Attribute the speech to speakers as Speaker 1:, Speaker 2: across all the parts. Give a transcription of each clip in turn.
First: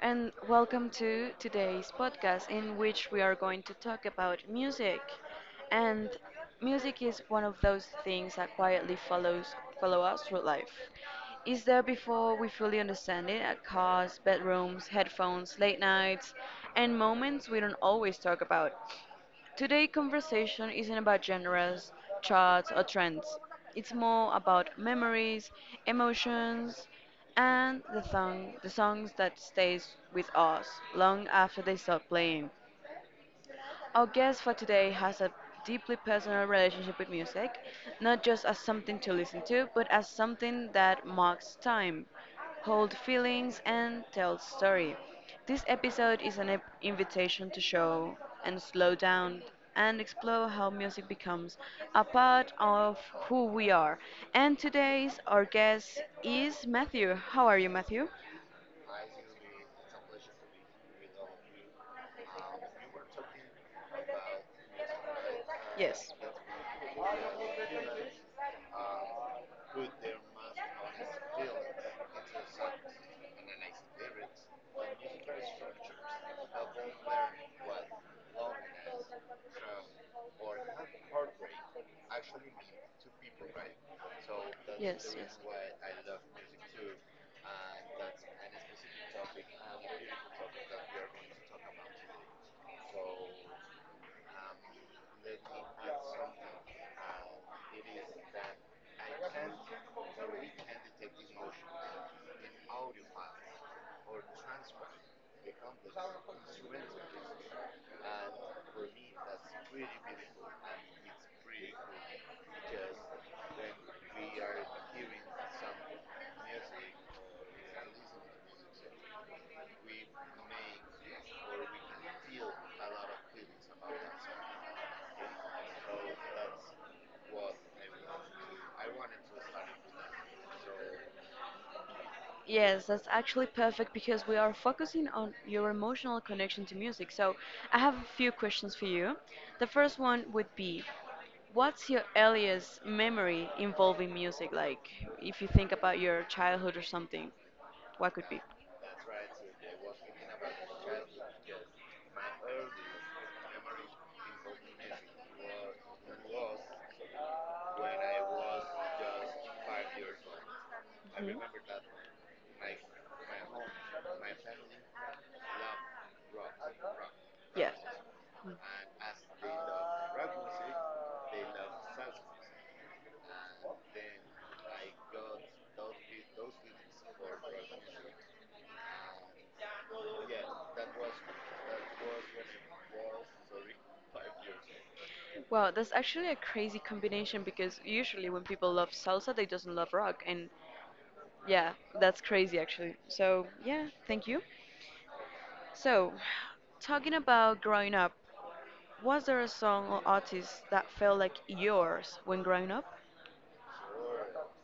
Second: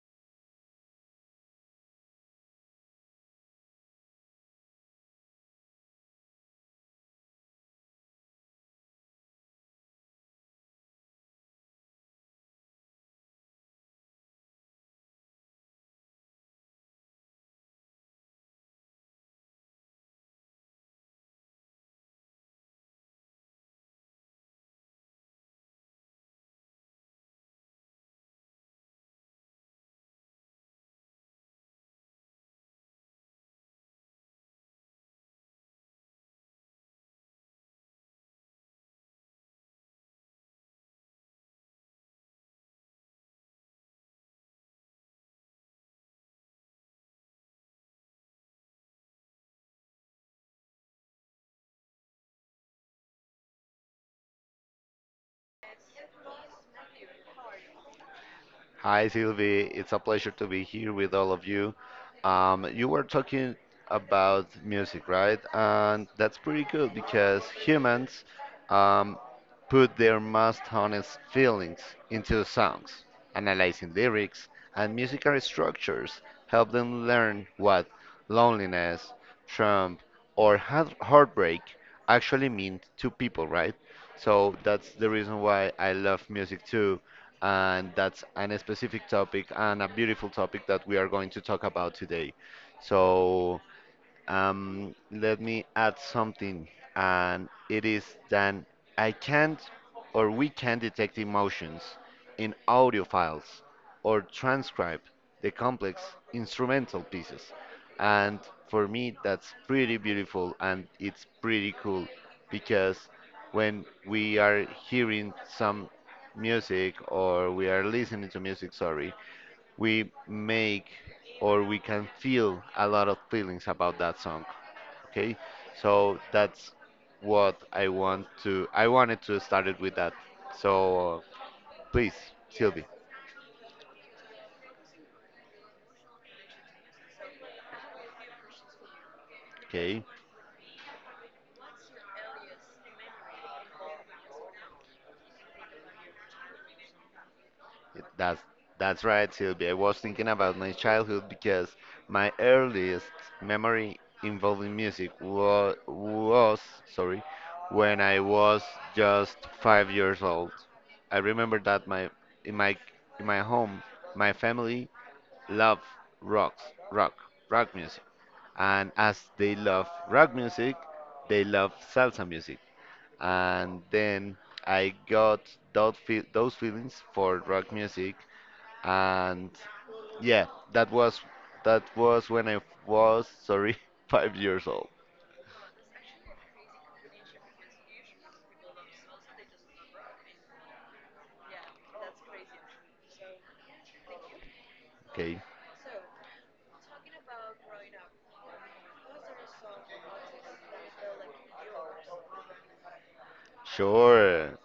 Speaker 1: and welcome to today's podcast in which we are going to talk about music. And music is one of those things that quietly follows follow us through life. Is there before we fully understand it at cars, bedrooms, headphones, late nights, and moments we don't always talk about. Today conversation isn't about genres, charts or trends. It's more about memories, emotions, and the songs that stays with us long after they stop playing. Our guest for today has a deeply personal relationship with music, not just as something to listen to, but as something that marks time, holds feelings, and tells story. This episode is an invitation to show and slow down and explore how music becomes a part of who we are. And today's our guest is Matthew. How are you, Matthew?
Speaker 2: Hi, Sylvie. It's a pleasure to be here with all of you. You were talking about music, right? And that's pretty good because humans um, put their most honest feelings into songs, analyzing lyrics and musical structures, help them learn what loneliness, trump, or heartbreak actually mean to people, right? So that's the reason why I love music too. And
Speaker 1: That's
Speaker 2: that's an
Speaker 1: any
Speaker 2: specific
Speaker 1: specific topic
Speaker 2: topic
Speaker 1: I'm
Speaker 2: and a
Speaker 1: going to
Speaker 2: beautiful
Speaker 1: talk
Speaker 2: topic
Speaker 1: about
Speaker 2: that we
Speaker 1: here
Speaker 2: are going to
Speaker 1: today. So,
Speaker 2: talk about today. So
Speaker 1: let me
Speaker 2: let
Speaker 1: add
Speaker 2: me add
Speaker 1: something.
Speaker 2: something, and
Speaker 1: It
Speaker 2: it is
Speaker 1: is
Speaker 2: that
Speaker 1: that
Speaker 2: I
Speaker 1: I can
Speaker 2: can't or we
Speaker 1: create
Speaker 2: can detect
Speaker 1: motion
Speaker 2: emotions
Speaker 1: in
Speaker 2: in audio
Speaker 1: my
Speaker 2: files
Speaker 1: or
Speaker 2: or
Speaker 1: transport
Speaker 2: transcribe the
Speaker 1: the
Speaker 2: complex
Speaker 1: instruments,
Speaker 2: instrumental
Speaker 1: and
Speaker 2: pieces. And
Speaker 1: for
Speaker 2: for
Speaker 1: me
Speaker 2: me,
Speaker 1: that's
Speaker 2: that's
Speaker 1: cool and
Speaker 2: pretty beautiful and
Speaker 1: it's
Speaker 2: it's
Speaker 1: pretty
Speaker 2: pretty cool
Speaker 1: cool.
Speaker 2: because when we are hearing some music or we are listening to music, sorry, we make or we can feel a lot of feelings about that song, okay? So that's what I wanted to start it with that. So please, Sylvie.
Speaker 1: Yes, that's actually perfect because we are focusing on your emotional connection to music. So, I have a few questions for you. The first
Speaker 2: Okay.
Speaker 1: one would be, what's your earliest memory involving music? Like, if you think about your childhood or something, what could
Speaker 2: That's
Speaker 1: be?
Speaker 2: that's right, Sylvia. I was thinking about my childhood because my earliest memory involving music was sorry, when I was just 5 years old. I remember
Speaker 1: Mhm.
Speaker 2: that my in my in my home, my family loved rocks, rock, rock
Speaker 1: Yes.
Speaker 2: music, and as they love rock music, they love salsa music, and then I got those feelings for rock music, and yeah, that was that was when I was, sorry, 5 years old.
Speaker 1: Wow, that's actually a crazy combination because usually when people love salsa, they doesn't love rock, and yeah, that's crazy actually. So yeah, thank you.
Speaker 2: Okay.
Speaker 1: So, talking about growing up, was there a song or artist that felt like yours when growing up?
Speaker 2: Sure.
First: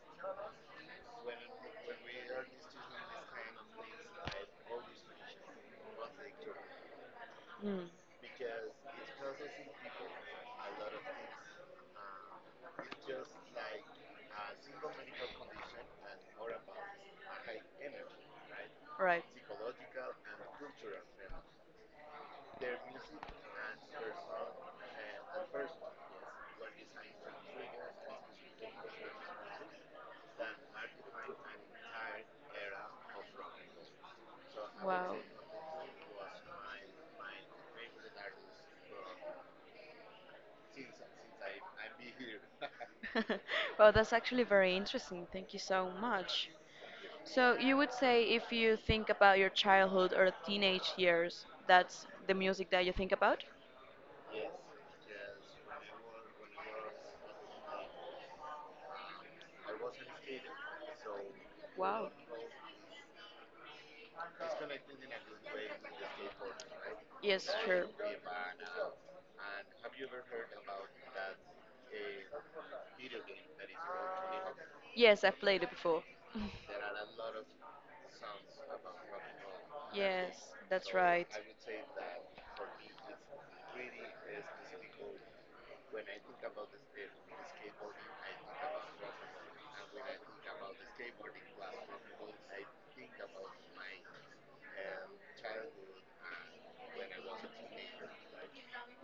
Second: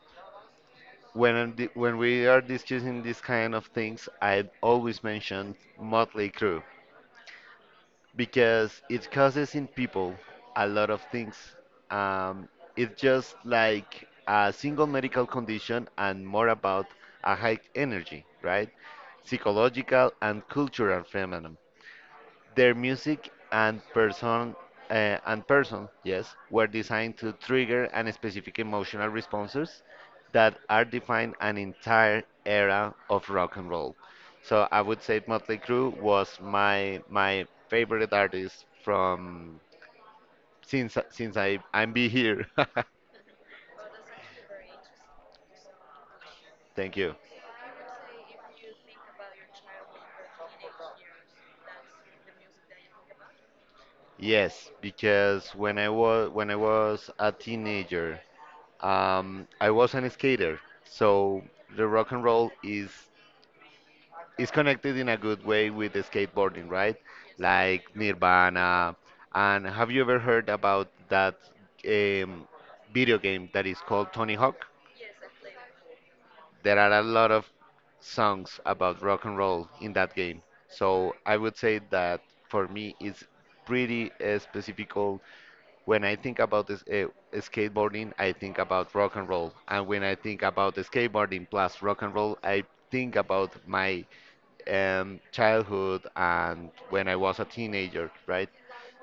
Speaker 2: When we are discussing these kind of things, I always mention Motley crew
Speaker 1: Mm,
Speaker 2: because it causes in people a lot of things. um, it's just like a single medical condition and more about a high energy, right,
Speaker 1: right.
Speaker 2: psychological and cultural phenomenon. Their music uh, and person, yes, were designed to trigger and specific emotional responses that are defined an entire era of rock and roll. So I would
Speaker 1: Wow.
Speaker 2: say Motley Crue was my favorite artist from since I'm be here.
Speaker 1: Well, that's actually very interesting. Thank you so much.
Speaker 2: Thank you.
Speaker 1: So you would say if you think about your childhood or teenage years, that's the music that you think about?
Speaker 2: Yes, because when I was a teenager, I was an skater. So the
Speaker 1: Wow.
Speaker 2: rock and roll is it's connected in a good way with the skateboarding, right?
Speaker 1: Yes,
Speaker 2: Like
Speaker 1: sure.
Speaker 2: Nirvana. And have you ever heard about that um, video game that is called Tony Hawk?
Speaker 1: Yes, I've played it before.
Speaker 2: There are a lot of songs about rock and roll in that game.
Speaker 1: Yes, that's
Speaker 2: So
Speaker 1: right.
Speaker 2: I would say that for me, it's pretty specific. When I think about this, skateboarding, I think about rock and roll. And when I think about skateboarding plus rock and roll, I think about my childhood and when I was a teenager, right?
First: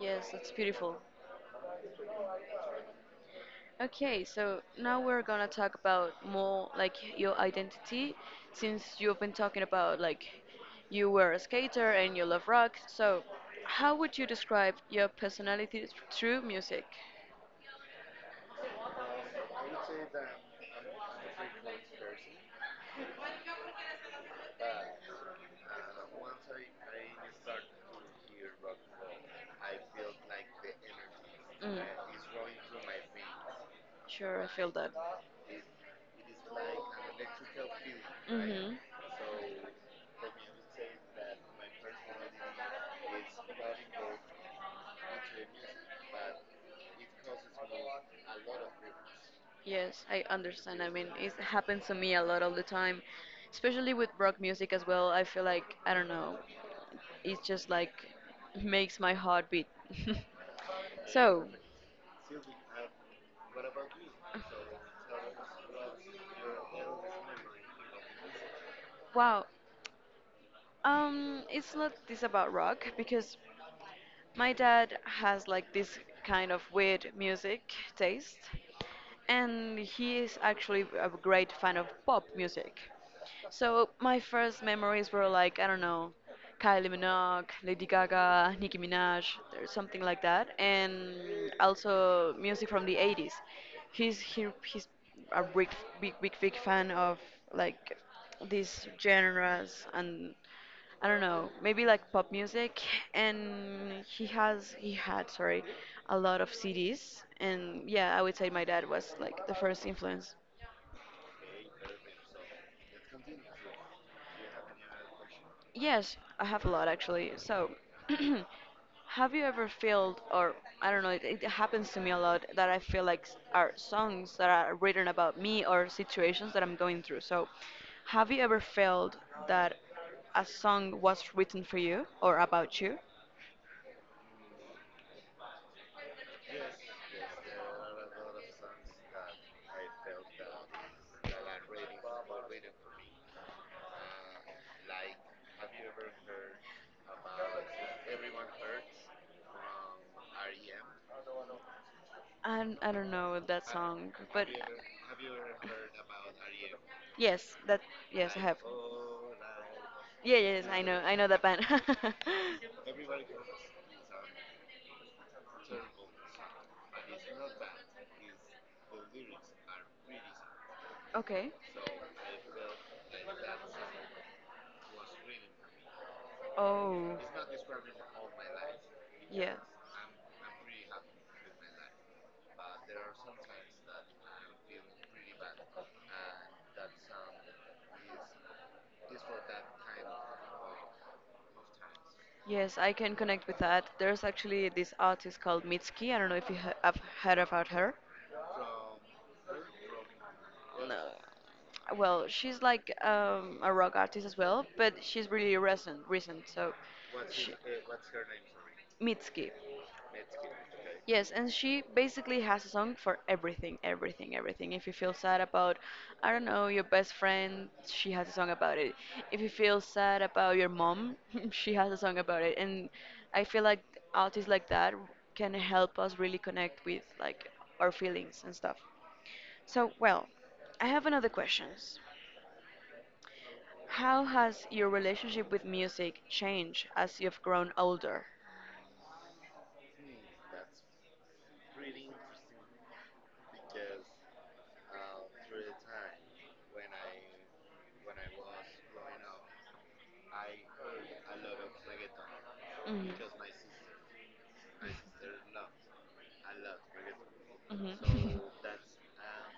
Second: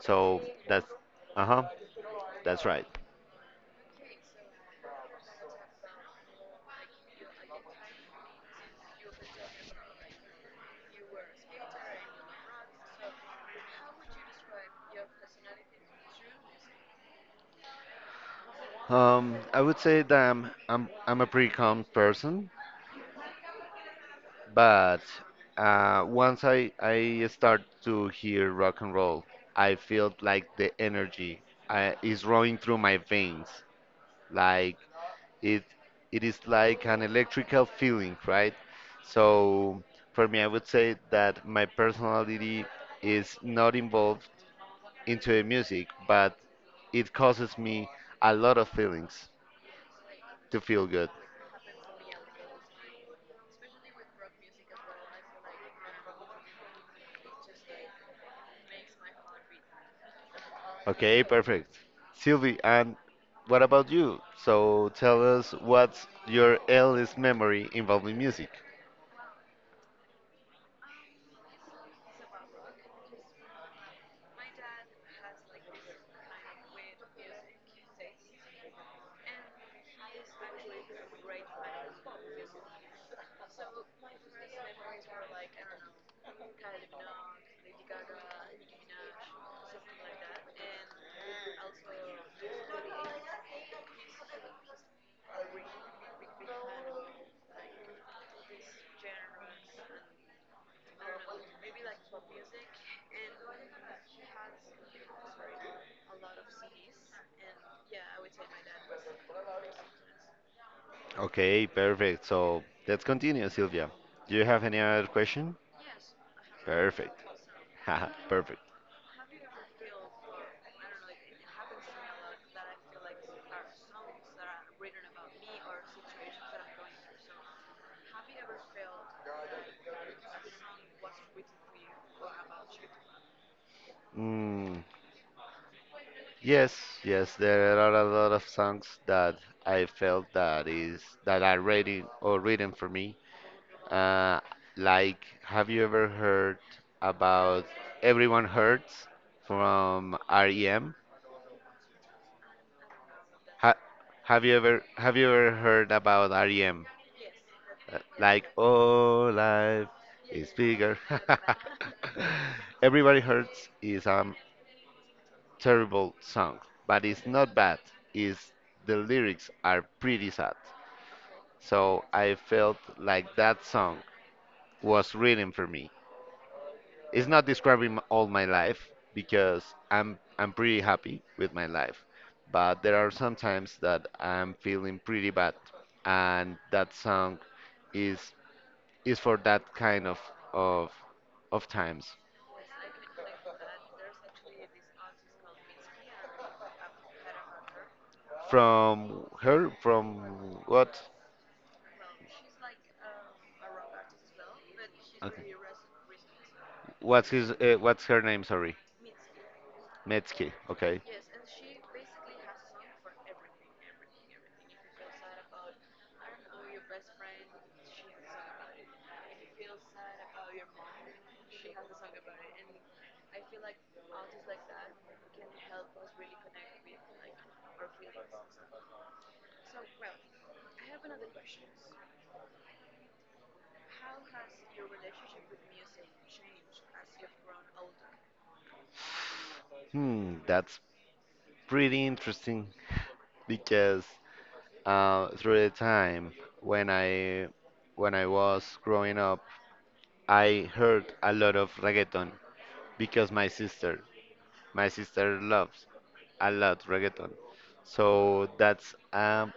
Speaker 1: Yes, that's
Speaker 2: that's
Speaker 1: beautiful.
Speaker 2: uh huh, that's right.
Speaker 1: Okay, so now we're gonna talk about more like your identity since you've been talking about like you were a skater and you love rock. So, how would you describe your personality through music?
Speaker 2: I would say that I'm a pretty calm person, but once I start to hear rock and roll, I feel like the energy
Speaker 1: Mm.
Speaker 2: is running through my veins,
Speaker 1: Sure, I feel
Speaker 2: like.
Speaker 1: that.
Speaker 2: it it is like an electrical feeling, right?
Speaker 1: Mm-hmm.
Speaker 2: So for me, I would say that my personality is not involved into the music, but it causes me a lot of feelings
Speaker 1: Yes, I
Speaker 2: to
Speaker 1: understand. I
Speaker 2: feel
Speaker 1: mean,
Speaker 2: good.
Speaker 1: it happens to me a lot all the time, especially with rock music as well. I feel like, I don't know, it just like makes my heart beat.
Speaker 2: Okay,
Speaker 1: So,
Speaker 2: perfect. Sylvie, and what about you? So tell us, what's your earliest memory involving music?
Speaker 1: wow. It's not this about rock because my dad has like this kind of weird music taste, and he is actually a great fan of pop music. So my first memories were like I don't know, Kylie Minogue, Lady Gaga, Nicki Minaj, or something like that, and also music from the 80s. He's a big big big big fan of like these genres and I don't know, maybe like pop music, and he has he had sorry, a lot of CDs, and yeah, I would say my dad was like the first influence.
Speaker 2: Okay, perfect. So let's continue, Sylvia. Do you have any other question?
Speaker 1: Yes, I have a lot
Speaker 2: Perfect.
Speaker 1: actually. So,
Speaker 2: Haha. Perfect.
Speaker 1: have you ever felt, or I don't know, it happens to me a lot that I feel like are songs that are written about me or situations that I'm going through. So, have you ever felt that a song was written for you or about you?
Speaker 2: Mm, yes, yes, there are a lot of songs that I felt that are ready or written for me. Uh, like, have you ever heard about "Everyone Hurts" from REM?
Speaker 1: And I don't know that
Speaker 2: Ha
Speaker 1: song, but
Speaker 2: have you ever heard about REM?
Speaker 1: yes, that yes, I
Speaker 2: Like,
Speaker 1: have.
Speaker 2: oh, life
Speaker 1: Yeah,
Speaker 2: is
Speaker 1: yes, I
Speaker 2: bigger.
Speaker 1: know, I know that band.
Speaker 2: Everybody Hurts is terrible song, but it's not bad. It's the lyrics are pretty sad.
Speaker 1: Okay.
Speaker 2: So I felt like that song was written for me.
Speaker 1: Oh.
Speaker 2: It's not describing all my life
Speaker 1: Yes.
Speaker 2: because I'm pretty happy with my life, but there are some times that I'm feeling pretty bad, and that song is is for that kind of of times.
Speaker 1: Yes, I can connect with that. There's actually this artist called Mitski. I don't know if you have heard about her.
Speaker 2: From her, from what?
Speaker 1: No. Well, she's like a rock artist as well, but she's
Speaker 2: Okay.
Speaker 1: really recent, recent. So,
Speaker 2: What's his?
Speaker 1: she,
Speaker 2: What's her name? Sorry,
Speaker 1: Mitski.
Speaker 2: Metzke. Okay.
Speaker 1: Yes, and she basically has a song for everything, everything, everything. If you feel sad about, I don't know, your best friend, she has a song about it. If you feel sad about your mom, she has a song about it. And I feel like artists like that can help us really connect with like our feelings and stuff. So, well, I have another questions. How has your relationship with music changed as you've grown older?
Speaker 2: Hmm, that's pretty interesting, because through the time, when I when I was growing up, I heard a lot of reggaeton,
Speaker 1: Hmm.
Speaker 2: because my sister loves a lot reggaeton.
Speaker 1: Mm-hmm.
Speaker 2: So that's,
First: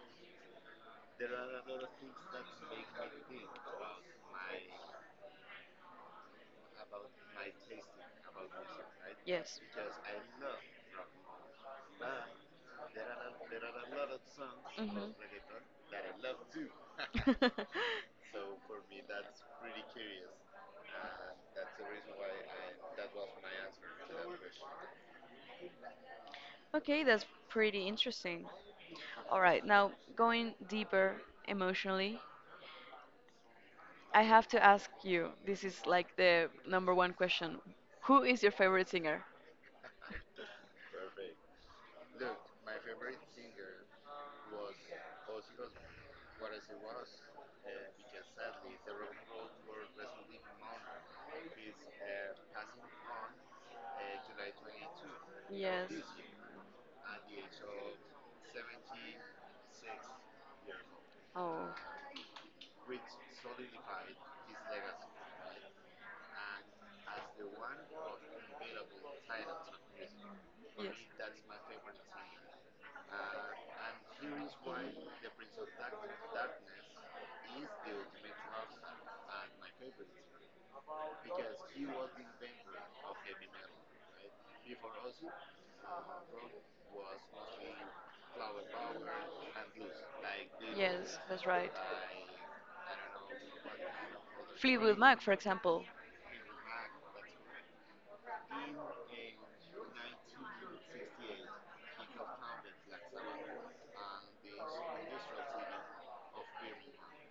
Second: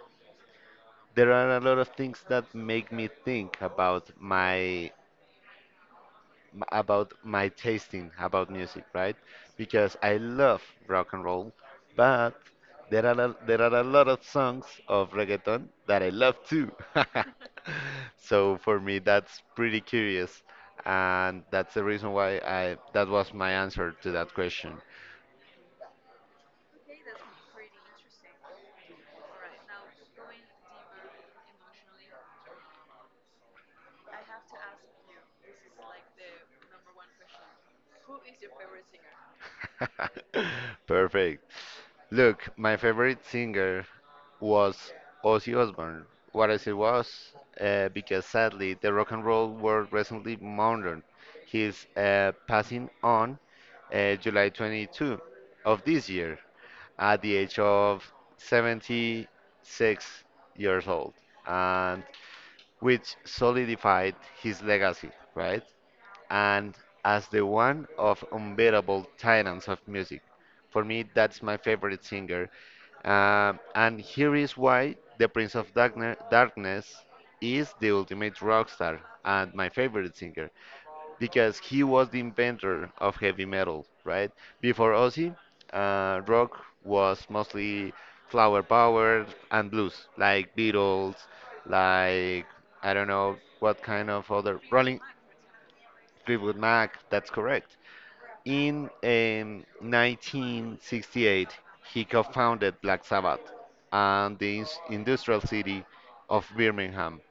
Speaker 2: there are a lot of things that make me think about my tasting about music, right?
Speaker 1: Yes.
Speaker 2: Because I love rock and roll, but there are a lot of songs of
Speaker 1: Mm-hmm.
Speaker 2: reggaeton that I love too. So for me, that's pretty curious, and that's the reason why I that was my answer to that question.
Speaker 1: Okay, that's pretty interesting. All right, now going deeper emotionally, I have to ask you, this is like the number one question. Who is your favorite singer?
Speaker 2: Perfect. Look, my favorite singer was Ozzy Osbourne. What as it was, because sadly, the rock and roll world recently mourned his passing on July 22 of
Speaker 1: Yes.
Speaker 2: this year at the age of 76 years old,
Speaker 1: Oh.
Speaker 2: and which solidified his legacy, right, and as the one of unbeatable titans of music. For me, that's my favorite singer. And here is why. The Prince of Darkness is the ultimate rock star and my favorite singer because he was the inventor of heavy metal, right? Before Ozzy, rock was mostly flower power and blues, like Beatles,
Speaker 1: Yes, that's right.
Speaker 2: like I don't know what kind of other
Speaker 1: Fleetwood
Speaker 2: Rolling.
Speaker 1: Mac, for example.
Speaker 2: Fleetwood Mac, that's correct. In 1968, he co founded Black Sabbath and the industrial city of Birmingham.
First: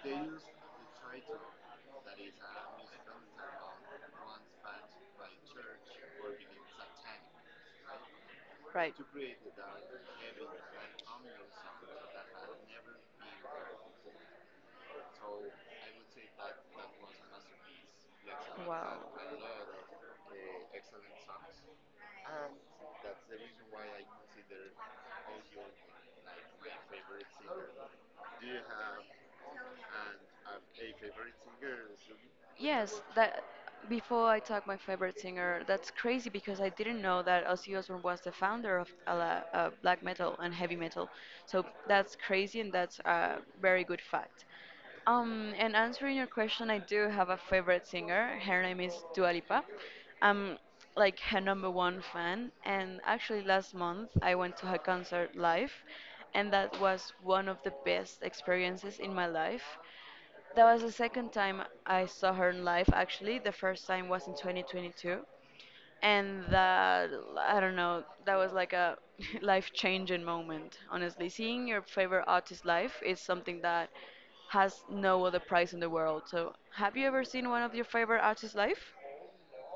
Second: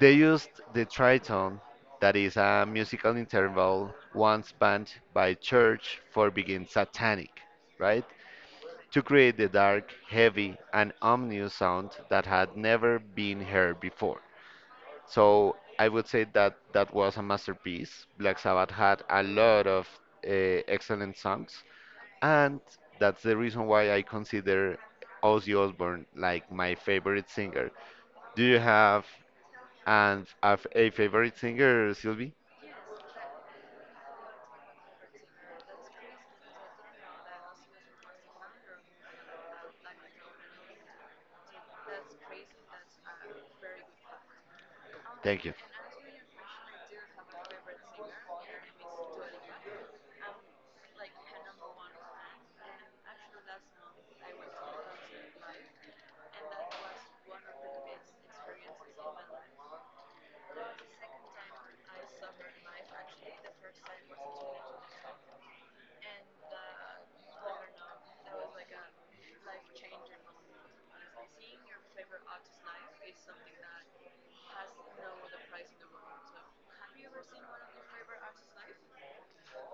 Speaker 2: They used the tritone, that is a musical interval once banned by church for being satanic, right?
Speaker 1: Right.
Speaker 2: To create the dark, heavy, and ominous sound that had never been heard before. So I would say that that was a masterpiece. Black Sabbath
Speaker 1: Wow.
Speaker 2: had a lot of excellent songs, and that's the reason why I consider Ozzy Osbourne like my favorite singer. Do you have a favorite singer, Sylvie?
Speaker 1: Yes, that before I talk my favorite singer, that's crazy because I didn't know that Ozzy Osbourne was the founder of black metal and heavy metal. So that's crazy and that's a very good fact.
Speaker 2: Thank
Speaker 1: Um,
Speaker 2: you.
Speaker 1: and answering your question, I do have a favorite singer. Her name is Dua Lipa. I'm like her number one fan, and actually last month I went to her concert live, and that was one of the best experiences in my life. That was the second time I saw her in live, actually. The first time was in 2022. And that, I don't know, that was like a life changing moment, honestly. Seeing your favorite artist live is something that has no other price in the world. So, have you ever seen one of your favorite artists live?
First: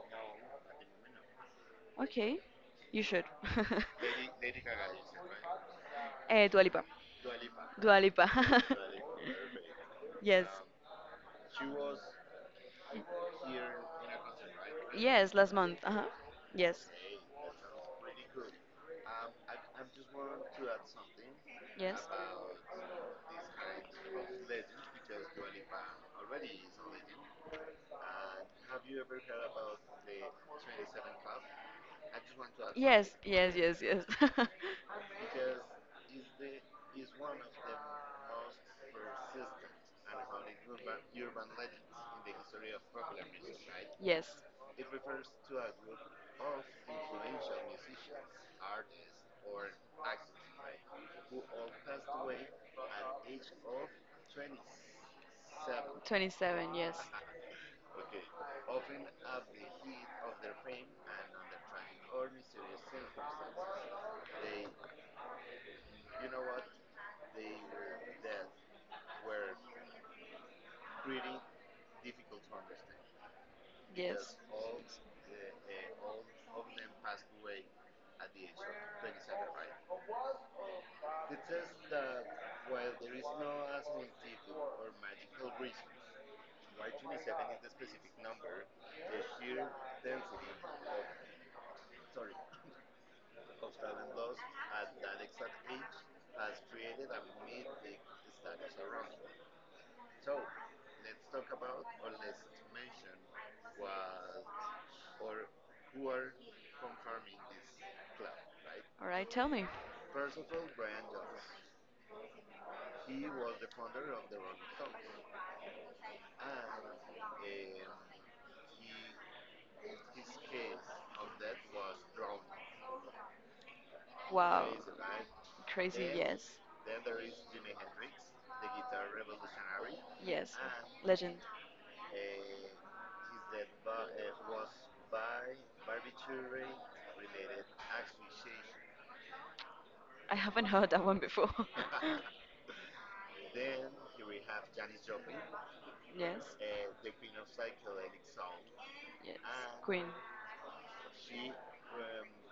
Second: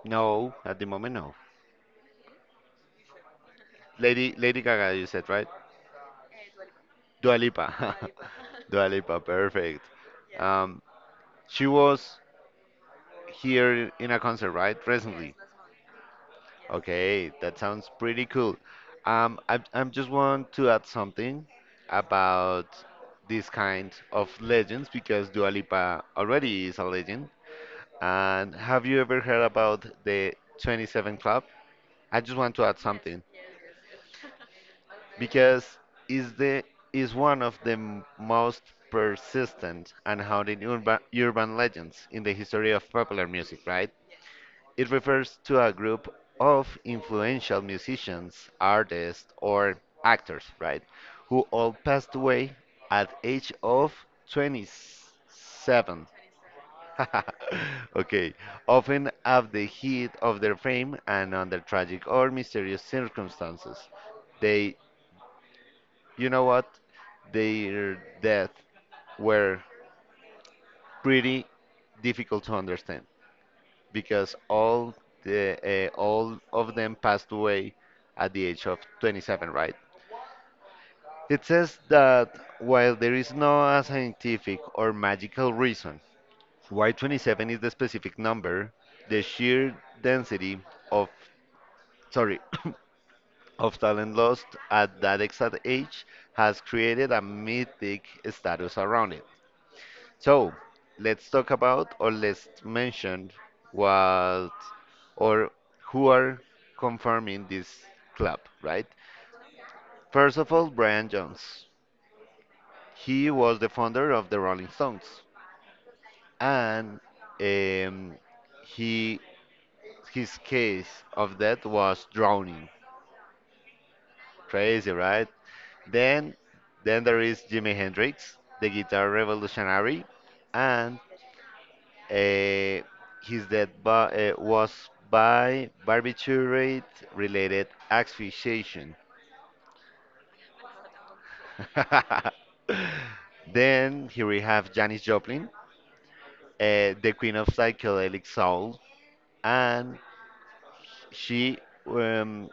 Speaker 2: No, at the moment, no.
Speaker 1: Okay, you should.
Speaker 2: Lady Gaga, you said, right?
Speaker 1: Dua Lipa.
Speaker 2: Dua Lipa.
Speaker 1: Dua Lipa.
Speaker 2: Dua Lipa, perfect.
Speaker 1: Yes.
Speaker 2: Um, she was here in a concert, right?
Speaker 1: Yes,
Speaker 2: Recently.
Speaker 1: last month. Uh-huh. Yes.
Speaker 2: Okay, that sounds pretty cool. I just want to add something
Speaker 1: Yes.
Speaker 2: about this kind of legends because Dua Lipa already is a legend. And have you ever heard about the 27 Club? I just want to add
Speaker 1: Yes,
Speaker 2: something
Speaker 1: yes, yes, yes.
Speaker 2: because is the is one of the most persistent and haunted urban legends in the history of popular music, right?
Speaker 1: Yes.
Speaker 2: It refers to a group of influential musicians, artists, or actors, right, who all passed away at age of 27.
Speaker 1: 27, yes.
Speaker 2: Okay. Often at the heat of their fame and under tragic or mysterious circumstances. They, you know what? Their death were pretty difficult to understand because
Speaker 1: Yes.
Speaker 2: all of them passed away at the age of 27, right? It says that while there is no scientific or magical reason y 27 is the specific number, the sheer density of, sorry, of talent lost at that exact age has created a mythic status around it. So let's talk about, or let's mention, what or who are confirming this club, right?
Speaker 1: All right, tell me.
Speaker 2: First of all, Brian Jones. He was the founder of the Rolling Stones, and um, he his case of death was drowning.
Speaker 1: Wow.
Speaker 2: Crazy, right?
Speaker 1: Crazy,
Speaker 2: Then, then there is Jimi Hendrix, the guitar revolutionary,
Speaker 1: yes. Yes.
Speaker 2: and
Speaker 1: Legend.
Speaker 2: uh, his death was by barbiturate-related asphyxiation.
Speaker 1: I haven't heard that one before.
Speaker 2: Then here we have Janis Joplin,
Speaker 1: Yes.
Speaker 2: the queen of psychedelic soul,
Speaker 1: Yes.
Speaker 2: and
Speaker 1: Queen.
Speaker 2: she. Um,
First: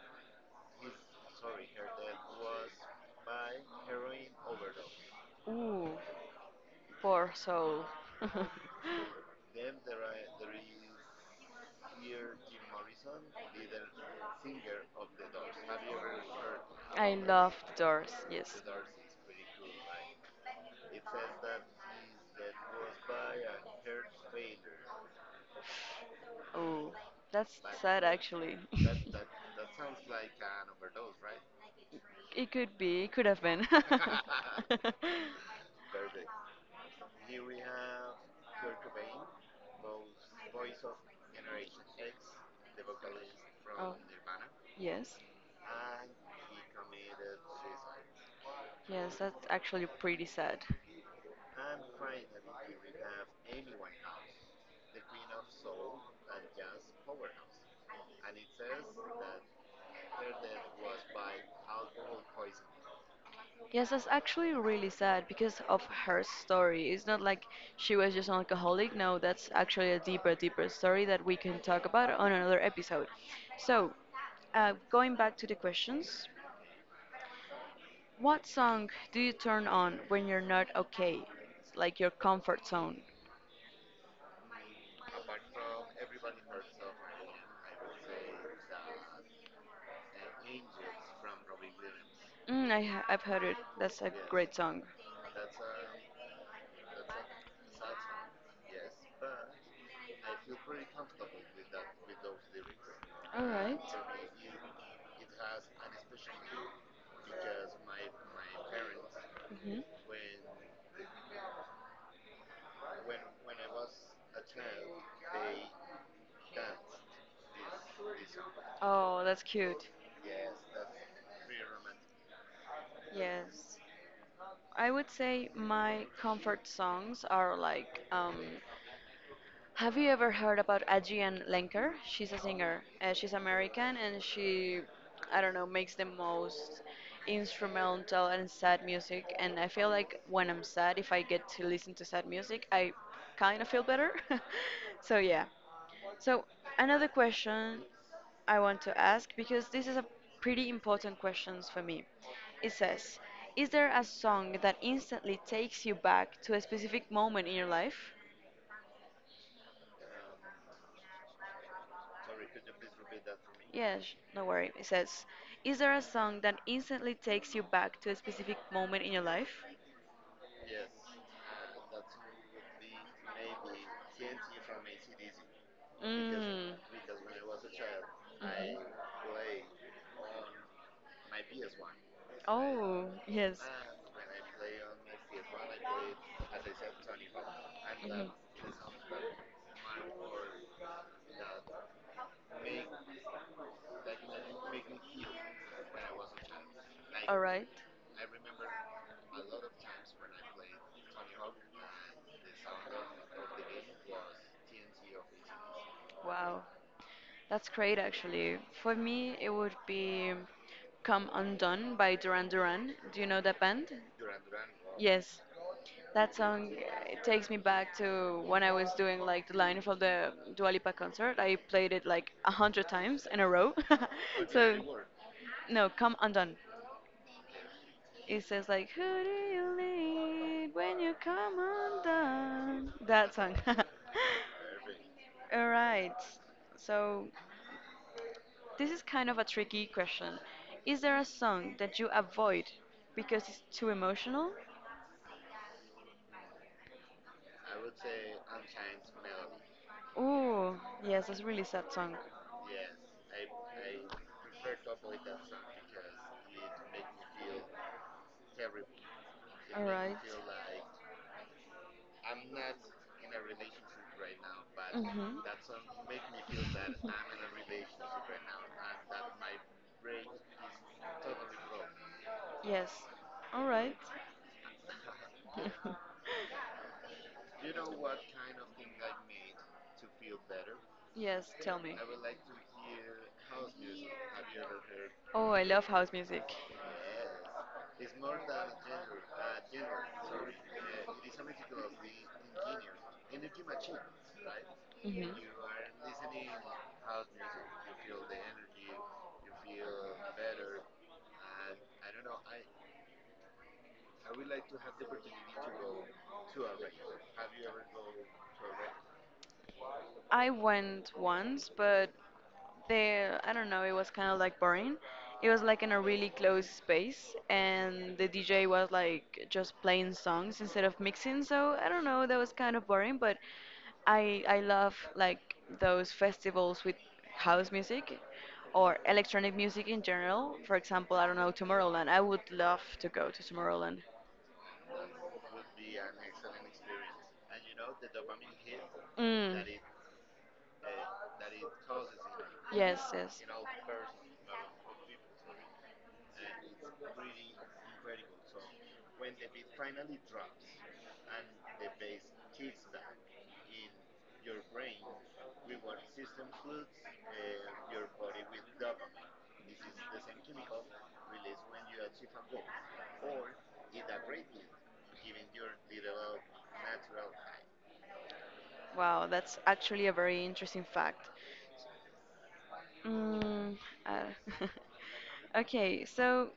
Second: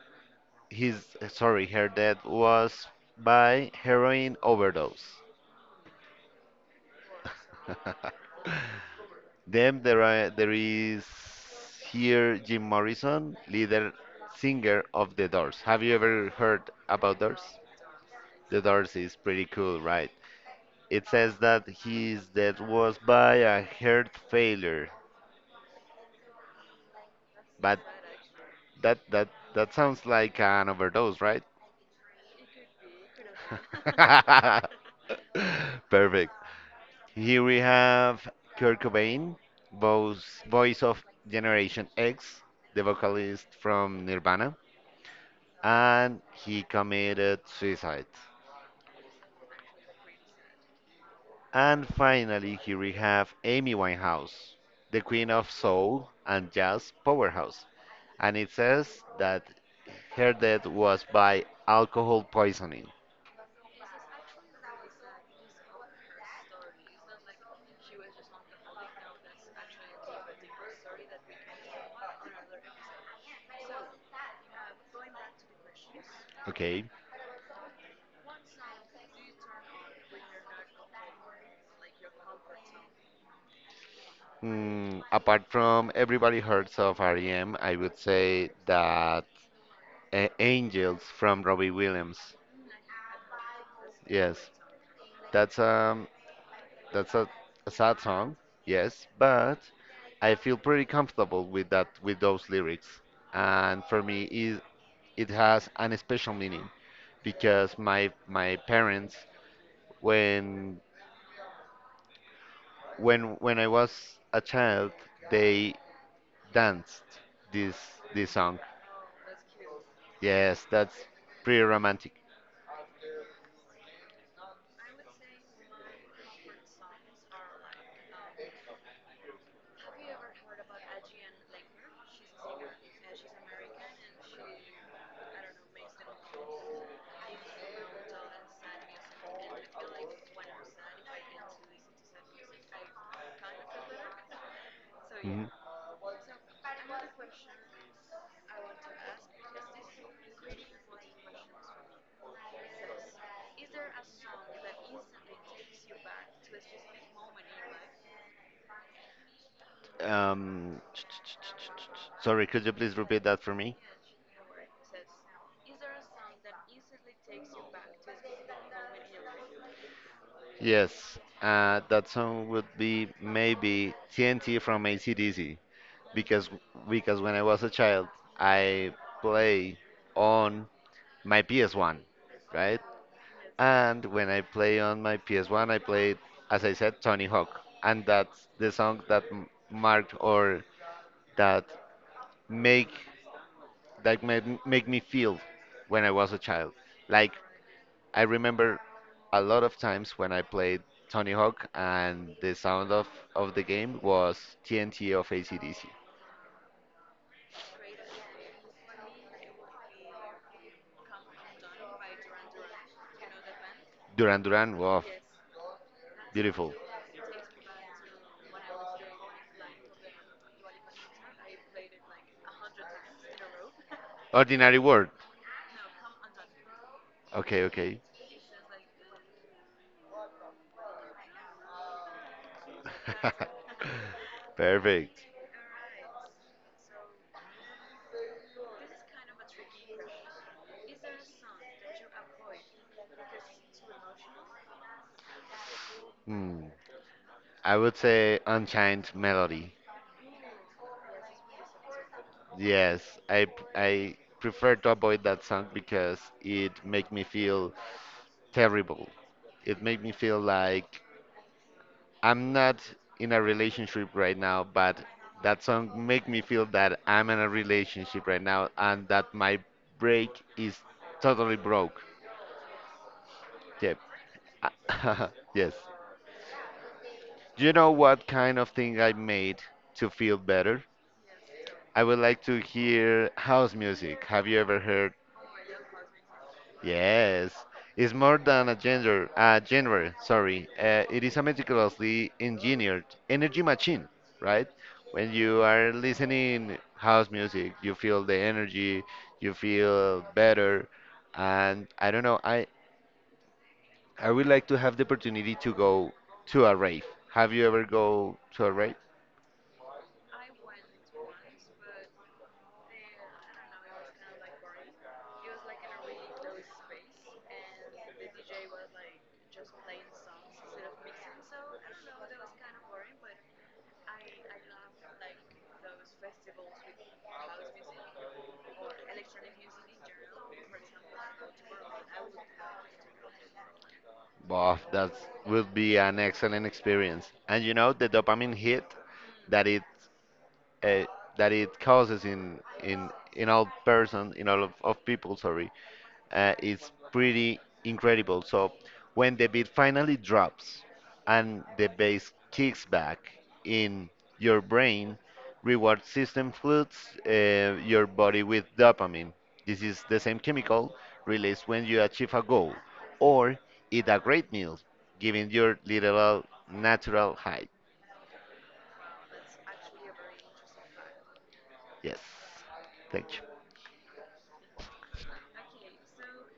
Speaker 2: his sorry, her death was by heroin overdose.
Speaker 1: Ooh, poor soul.
Speaker 2: Then there is here Jim Morrison, leader singer of The Doors. Have you ever heard
Speaker 1: I
Speaker 2: about Doors?
Speaker 1: love the doors, yes.
Speaker 2: The Doors is pretty cool, right? It says that his death was by a heart failure,
Speaker 1: Like, ooh, that's
Speaker 2: but
Speaker 1: sad actually.
Speaker 2: that that that sounds like an overdose, right?
Speaker 1: It could be, it could have been.
Speaker 2: Perfect. Here we have Kurt Cobain, voice of Generation X, the vocalist
Speaker 1: Oh,
Speaker 2: from Nirvana,
Speaker 1: yes.
Speaker 2: and he committed suicide.
Speaker 1: Yes, that's actually pretty sad.
Speaker 2: And finally, here we have Amy Winehouse, the queen of soul and jazz powerhouse. And it says that her death was by alcohol poisoning.
Speaker 1: Yes, that's actually really sad because of her story. It's not like she was just an alcoholic. No, that's actually a deeper, deeper story that we can talk about on another episode. So, going back to the questions,
Speaker 2: Okay.
Speaker 1: what song do you turn on when you're not okay? Like your comfort zone.
Speaker 2: Apart from Everybody Hurts of REM, I would say that Angels from Robbie Williams.
Speaker 1: I've heard it. That's a
Speaker 2: Yes,
Speaker 1: great song.
Speaker 2: that's, that's a, a sad song, yes, but I feel pretty comfortable with those lyrics.
Speaker 1: All right.
Speaker 2: And for me, it has an special meaning because my parents,
Speaker 1: Mm-hmm.
Speaker 2: when when I was a child, they danced this this song.
Speaker 1: Oh, that's cute.
Speaker 2: Yes, that's pretty romantic.
Speaker 1: Yes. I would say my comfort songs are like have you ever heard about Adrienne Lenker? She's a singer. She's American and she, I don't know, makes the most instrumental and sad music. And I feel like when I'm sad, if I get to listen to sad music, I kind of feel better. So, yeah. So, another question I want to ask because this is a pretty important question for me. It says, is there a song that instantly takes you back to a specific moment in your life?
Speaker 2: Um, Sorry, could you please repeat that for me?
Speaker 1: Yes, no worry. It says, is there a song that instantly takes you back to a specific moment in your life?
Speaker 2: Yes, that song would be maybe TNT from AC/DC
Speaker 1: Mm.
Speaker 2: because
Speaker 1: Mhm.
Speaker 2: because when I was a child, I play on my PS1, right?
Speaker 1: Oh, yes.
Speaker 2: And when I play on my PS1, I played, as I said, Tony Hawk, and
Speaker 1: Mhm.
Speaker 2: that's the song that marked, or that make that made, make me feel when I was a child. Like,
Speaker 1: All right.
Speaker 2: I remember a lot of times when I played Tony Hawk and the sound of the game was TNT of AC/DC.
Speaker 1: Wow. That's great, actually. For me, it would be Come Undone by Duran Duran. Do you know that band?
Speaker 2: Duran Duran, wow,
Speaker 1: Yes. That song
Speaker 2: beautiful.
Speaker 1: it takes me back to when I was doing like the line from the Dua Lipa concert. I played it like 100 times in a row. But did so,
Speaker 2: Ordinary
Speaker 1: it work?
Speaker 2: word.
Speaker 1: No, Come Undone.
Speaker 2: Okay, okay.
Speaker 1: It says like, who do you lead when you come undone? That song.
Speaker 2: Perfect.
Speaker 1: All right. So, this is kind of a tricky question. Is there a song that you avoid because it's too emotional?
Speaker 2: Hmm. I would say Unchained Melody.
Speaker 1: Ooh, yes, that's a really sad song.
Speaker 2: Yes, I prefer to avoid that song because it make me feel terrible. It
Speaker 1: All
Speaker 2: make me
Speaker 1: right.
Speaker 2: feel like I'm not in a relationship right now, but
Speaker 1: Mhm.
Speaker 2: that song make me feel that I'm in a relationship right now and that my break is totally broke.
Speaker 1: Yes. All right.
Speaker 2: Yep. Uh, Yes. Do you know what kind of thing I made to feel better?
Speaker 1: Yes, tell me.
Speaker 2: I would like to hear house music. Have you ever heard?
Speaker 1: Oh, I love house music.
Speaker 2: Yes, it's more than a gender, a genre, sorry. It is a meticulously engineered energy machine, right?
Speaker 1: Hmm.
Speaker 2: When you are listening house music, you feel the energy, you feel better, and I don't know, I would like to have the opportunity to go to a rave. Have you ever go to a rave?
Speaker 1: I went once, but the I don't know, it was kind of like boring. It was like in a really closed space, and the DJ was like just playing songs instead of mixing. So I don't know, that was kind of boring, but I love like those festivals with house music or electronic music in general. For example, I don't know, Tomorrowland. I would love to go to Tomorrowland.
Speaker 2: Bof, that would be an excellent experience. And you know the dopamine hit
Speaker 1: Mm.
Speaker 2: that it uh, that it causes in
Speaker 1: Yes,
Speaker 2: in
Speaker 1: yes.
Speaker 2: in all person in all of people, sorry, is pretty incredible. So when the beat finally drops and the bass kicks back in, your brain reward system floods your body with dopamine. This is the same chemical released when you achieve a goal or eat a great meal, giving your literal natural high.
Speaker 1: Wow, that's actually a very interesting fact.
Speaker 2: Yes, thank you.
Speaker 1: Mm, uh, okay, so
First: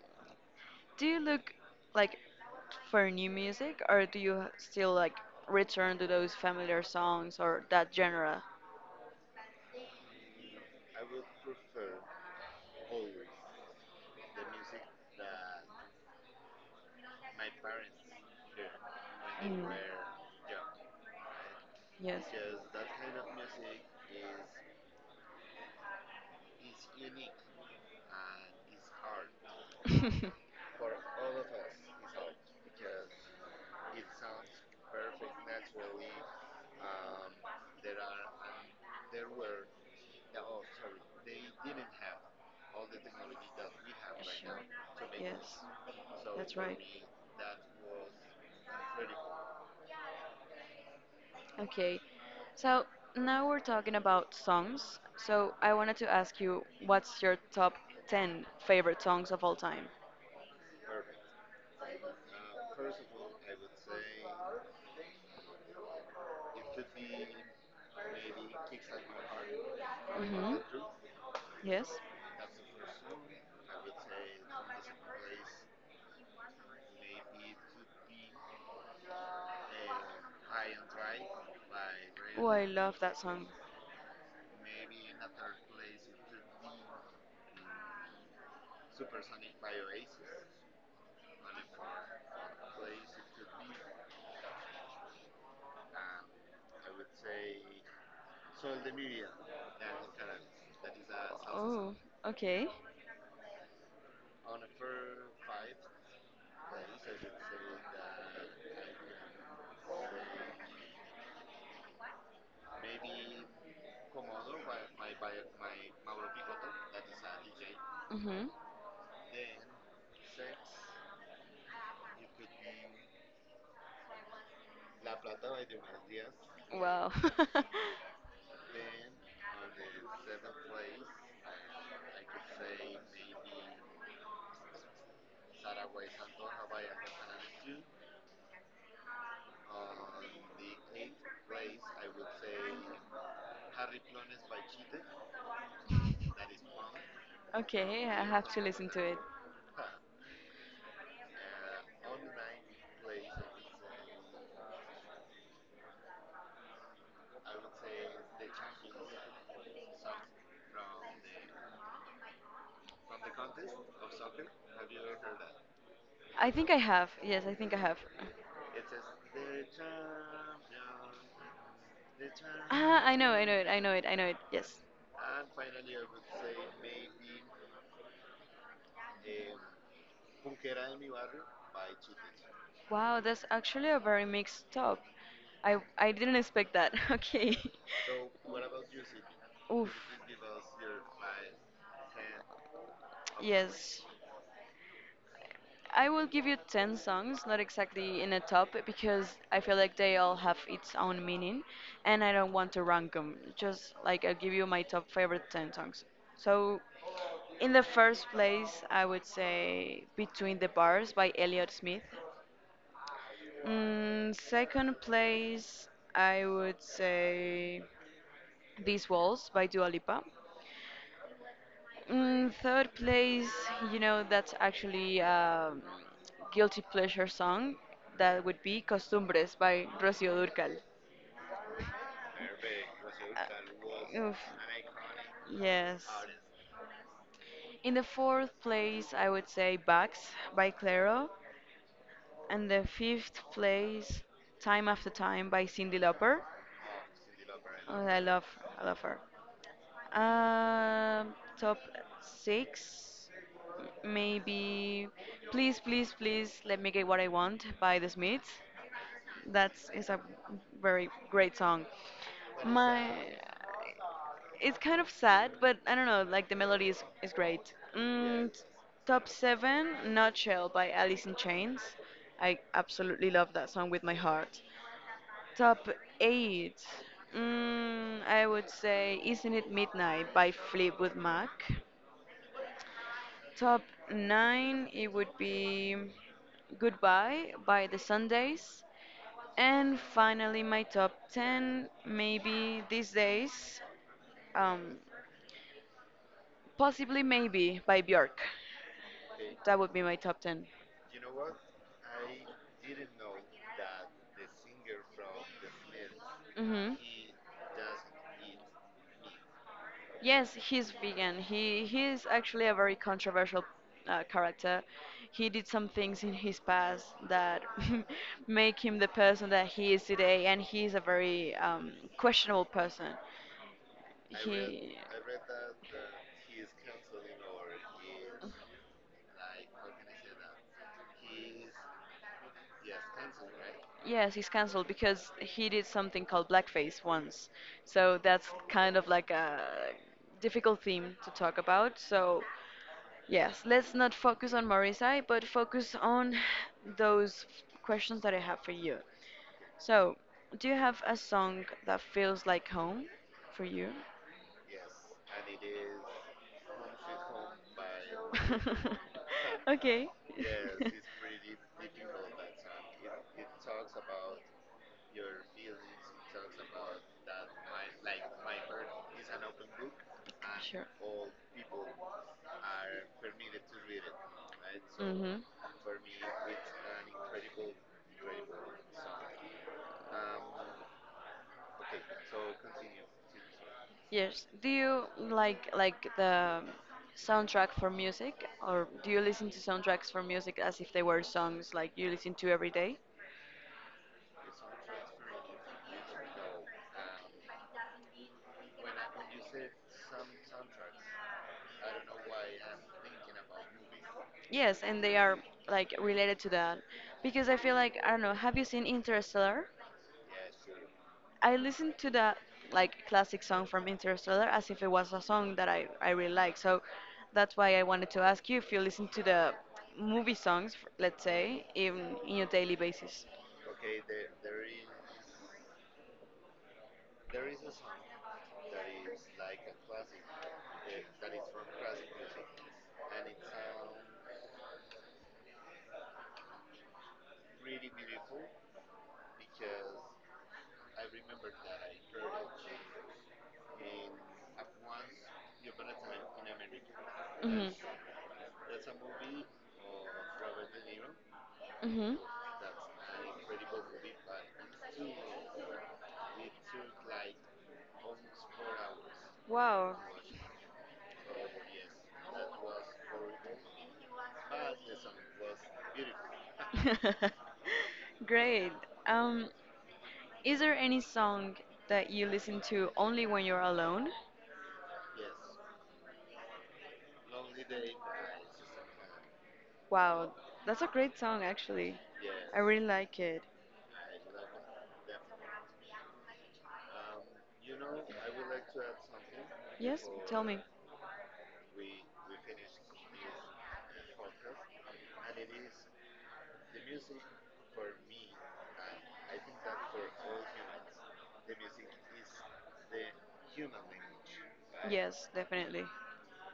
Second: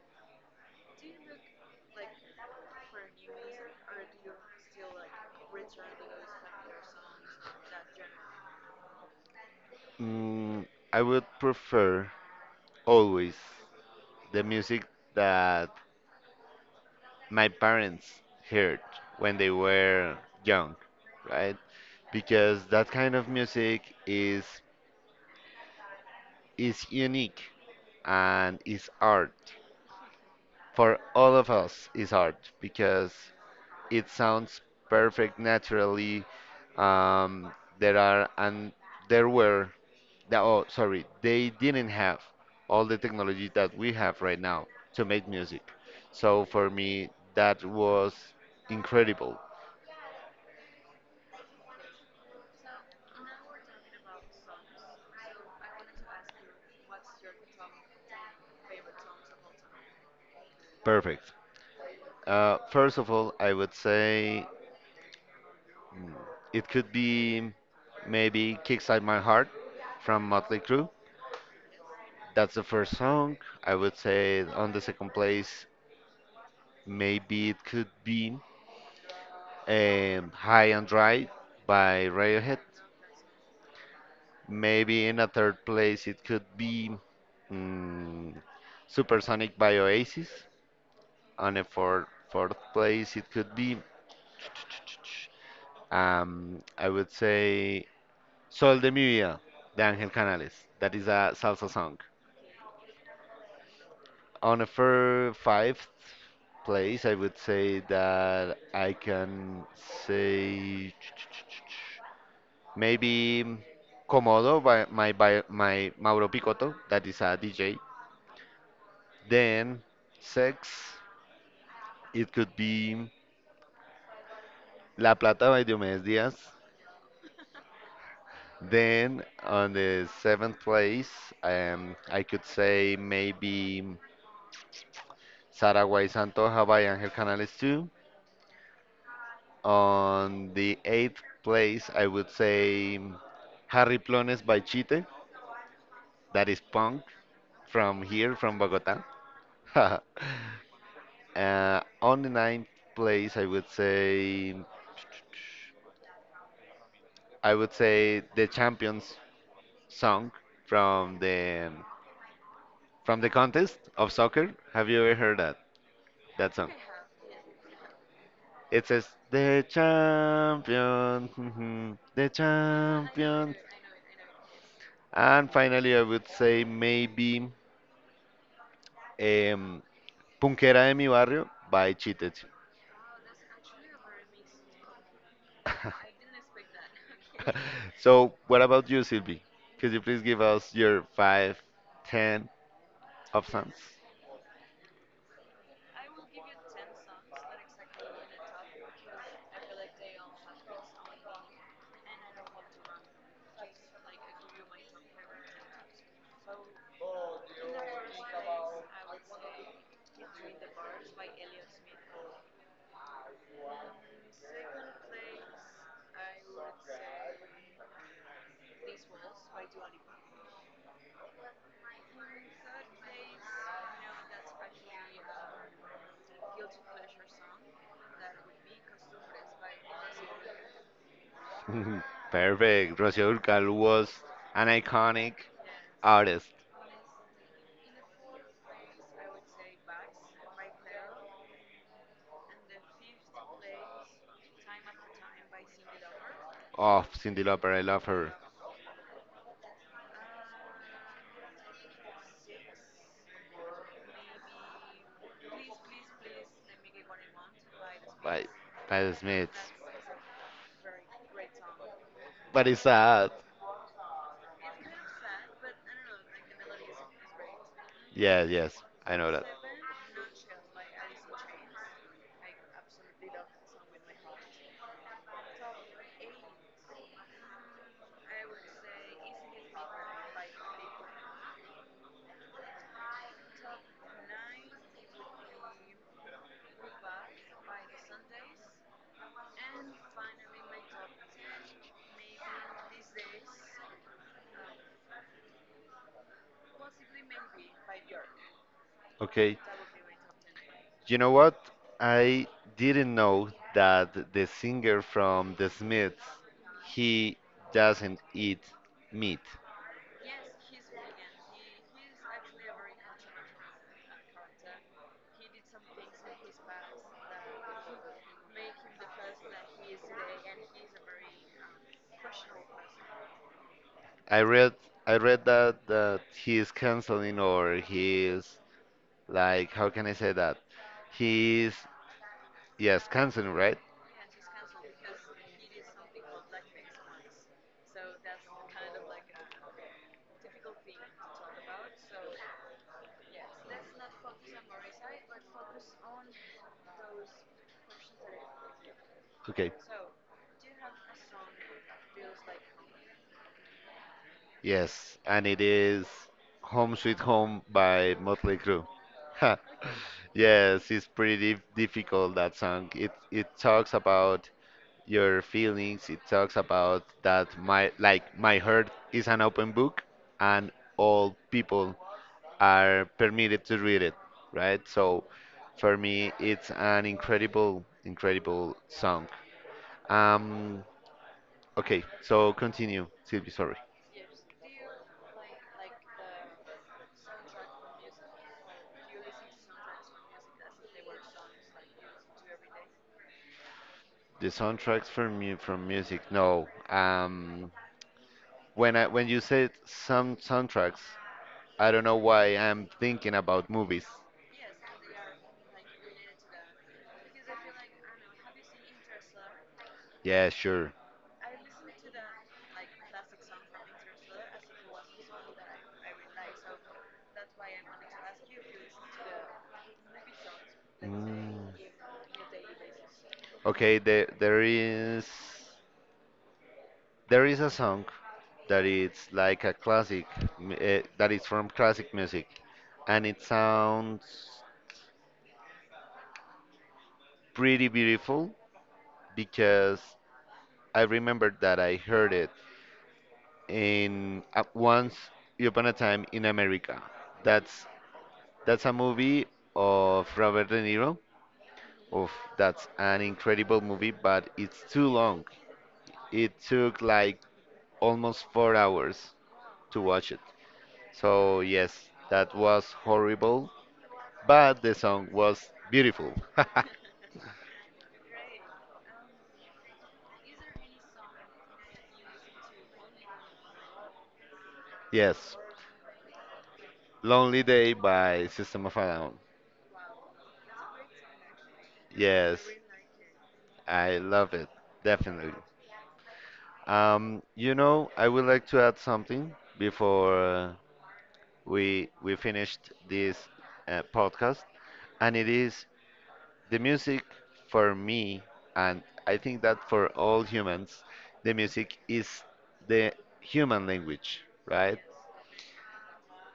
Speaker 1: do you look like for new music, or do you still like return to those familiar songs or that genre?
Speaker 2: Mm, I would prefer always the music that my parents heard when they
Speaker 1: Mm.
Speaker 2: were young, right?
Speaker 1: Yes.
Speaker 2: Because that kind of music is unique and is art. For all of us is art because it sounds perfect naturally. Um, there are and there were, oh, sorry, they didn't have all the technology that we have right
Speaker 1: Sure.
Speaker 2: now to make
Speaker 1: Yes.
Speaker 2: music. So
Speaker 1: That's
Speaker 2: for
Speaker 1: right.
Speaker 2: me, that was incredible.
Speaker 1: Okay. So now we're talking about songs. So I wanted to ask you, what's your top 10 favorite songs of all time?
Speaker 2: Perfect. First of all, I would say it could be maybe Kickstart My Heart
Speaker 1: Oh,
Speaker 2: from
Speaker 1: hmm.
Speaker 2: Motley Crue.
Speaker 1: Yes.
Speaker 2: That's the first song. I would say on the second place, maybe it could be. High and Dry by
Speaker 1: Oh,
Speaker 2: Radiohead.
Speaker 1: I love that song.
Speaker 2: Maybe in a third place it could be, mm, Supersonic by Oasis. On a fourth place it could be, I would say Sol de mi vida de Ángel Canales. That is a salsa
Speaker 1: Oh,
Speaker 2: song.
Speaker 1: okay.
Speaker 2: On a fifth place, I would say that I can say. Maybe, mm, Komodo by my Mauro Picotto, that is a DJ.
Speaker 1: Mhm.
Speaker 2: Then Sex, it could be La Plata by Diomedes Diaz.
Speaker 1: Wow.
Speaker 2: Then on the seventh place, I could say maybe Saraguay Santoja by Angel Canales too. On the eighth place, I would say Harry Plones by Chite, that is punk from
Speaker 1: Okay, I
Speaker 2: here,
Speaker 1: have
Speaker 2: from
Speaker 1: to listen to
Speaker 2: Bogota.
Speaker 1: it.
Speaker 2: On the ninth place, I would say the champions song from the from the contest of soccer. Have you ever heard that
Speaker 1: I
Speaker 2: that
Speaker 1: think
Speaker 2: song?
Speaker 1: I have. Yes, I think I have.
Speaker 2: It says the champion, the
Speaker 1: Ah, I know
Speaker 2: champion.
Speaker 1: it, I know it, I know it. Yes.
Speaker 2: And finally, I would say maybe, um, Punquera de mi barrio by Cheated.
Speaker 1: Wow, that's actually a very mixed top. I didn't expect that. Okay.
Speaker 2: So, what about you, Sylvie?
Speaker 1: Oof.
Speaker 2: Could you please give us your five, ten? Absence.
Speaker 1: Yes. I will give you 10 songs, not exactly in a top, because I feel like they all have its own meaning and I don't want to rank them. Just like I'll give you my top favorite 10 songs. So, in the first place, I would say Between the Bars by Elliott Smith. Second place, I would say These Walls by Dua Lipa. Third place, that's actually a guilty pleasure song. That would be Costumbres by Rocío Dúrcal.
Speaker 2: Perfect. Rocío Dúrcal was
Speaker 1: Oof.
Speaker 2: an iconic
Speaker 1: Yes.
Speaker 2: artist
Speaker 1: In the fourth place, I would say Bugs by Clairo. And the fifth place, Time After Time by Cyndi Lauper.
Speaker 2: of Cyndi Lauper. I love
Speaker 1: Oh,
Speaker 2: her.
Speaker 1: I love her. Um, Top six, maybe. Please, please, please, let me get what I want by The
Speaker 2: By,
Speaker 1: Smiths.
Speaker 2: by the Smiths.
Speaker 1: That's is a very great song.
Speaker 2: But it's
Speaker 1: My,
Speaker 2: sad.
Speaker 1: it's kind of sad, but I don't know. Like the melody is great.
Speaker 2: Yes,
Speaker 1: Mm,
Speaker 2: yes. I
Speaker 1: top
Speaker 2: know that.
Speaker 1: seven, Nutshell by Alice in Chains. I absolutely love that song with my heart. Top 8. I would say Isn't It Midnight by Fleetwood Mac. Top 9, it would be Goodbye by The Sundays. And finally, my top 10, maybe these days, um, possibly maybe by Björk.
Speaker 2: Okay.
Speaker 1: That would be my top 10.
Speaker 2: You know what? I didn't know that the singer from The Smiths,
Speaker 1: Hmm.
Speaker 2: he doesn't eat meat.
Speaker 1: Yes, he's vegan. He is actually a very controversial character. He did some things in his past that make him the person that he is today, and he is a very questionable person.
Speaker 2: I
Speaker 1: He
Speaker 2: read I read that that he is canceling or he is like, how can I say that? He's, yes, canceling, right?
Speaker 1: Yes, he's cancelled because he did something called blackface once. So that's kind of like a difficult theme to talk about. So yes, let's not focus on Morisai, but focus on those questions that I have for you.
Speaker 2: Okay.
Speaker 1: So, do you have a song that feels like home for you?
Speaker 2: Yes, and it is Home Sweet Home by Motley Crue.
Speaker 1: Okay.
Speaker 2: Yes, it's pretty difficult that song. It talks about your feelings. It talks about that my like my heart is an open book and
Speaker 1: Sure.
Speaker 2: all people are permitted to read it, right? So
Speaker 1: Hmm.
Speaker 2: for me it's an incredible song. Um okay, so continue, Sylvie, sorry.
Speaker 1: Yes. Do you like the soundtrack for music, or do you listen to soundtracks for music as if they were songs like you listen to every day?
Speaker 2: The soundtracks from mu from music. No. When I when you said some soundtracks, I don't know why I'm thinking about movies.
Speaker 1: Yes, and they are like related to that because I feel like I don't know. Have you seen Interstellar?
Speaker 2: Yeah, sure.
Speaker 1: I listened to that like classic song from Interstellar as if it was a song that I really like. So that's why I wanted to ask you if you listen to the movie songs, let's say, in your daily basis.
Speaker 2: Okay, there there is a song that it's like a classic, that is from classic music, and it sounds pretty beautiful because I remember that I heard it in, Once Upon a Time in America.
Speaker 1: Mhm.
Speaker 2: That's That's a movie of Robert De Niro.
Speaker 1: Mhm.
Speaker 2: Of, that's an incredible movie, but it's too long. It took like almost four hours
Speaker 1: Wow.
Speaker 2: to watch it. So yes, that was horrible, but the song was beautiful.
Speaker 1: Great. Um, is there any song that you listen to only when you're alone?
Speaker 2: Yes, Lonely Day by System of a Down.
Speaker 1: Wow, that's a great song actually.
Speaker 2: Yes,
Speaker 1: I really like it.
Speaker 2: I love it definitely. You know, I would like to add something
Speaker 1: Yes,
Speaker 2: before,
Speaker 1: tell me.
Speaker 2: we finished this podcast. And it is the music. For me, and I think that for all humans, the music is the human language, right?
Speaker 1: Yes, definitely.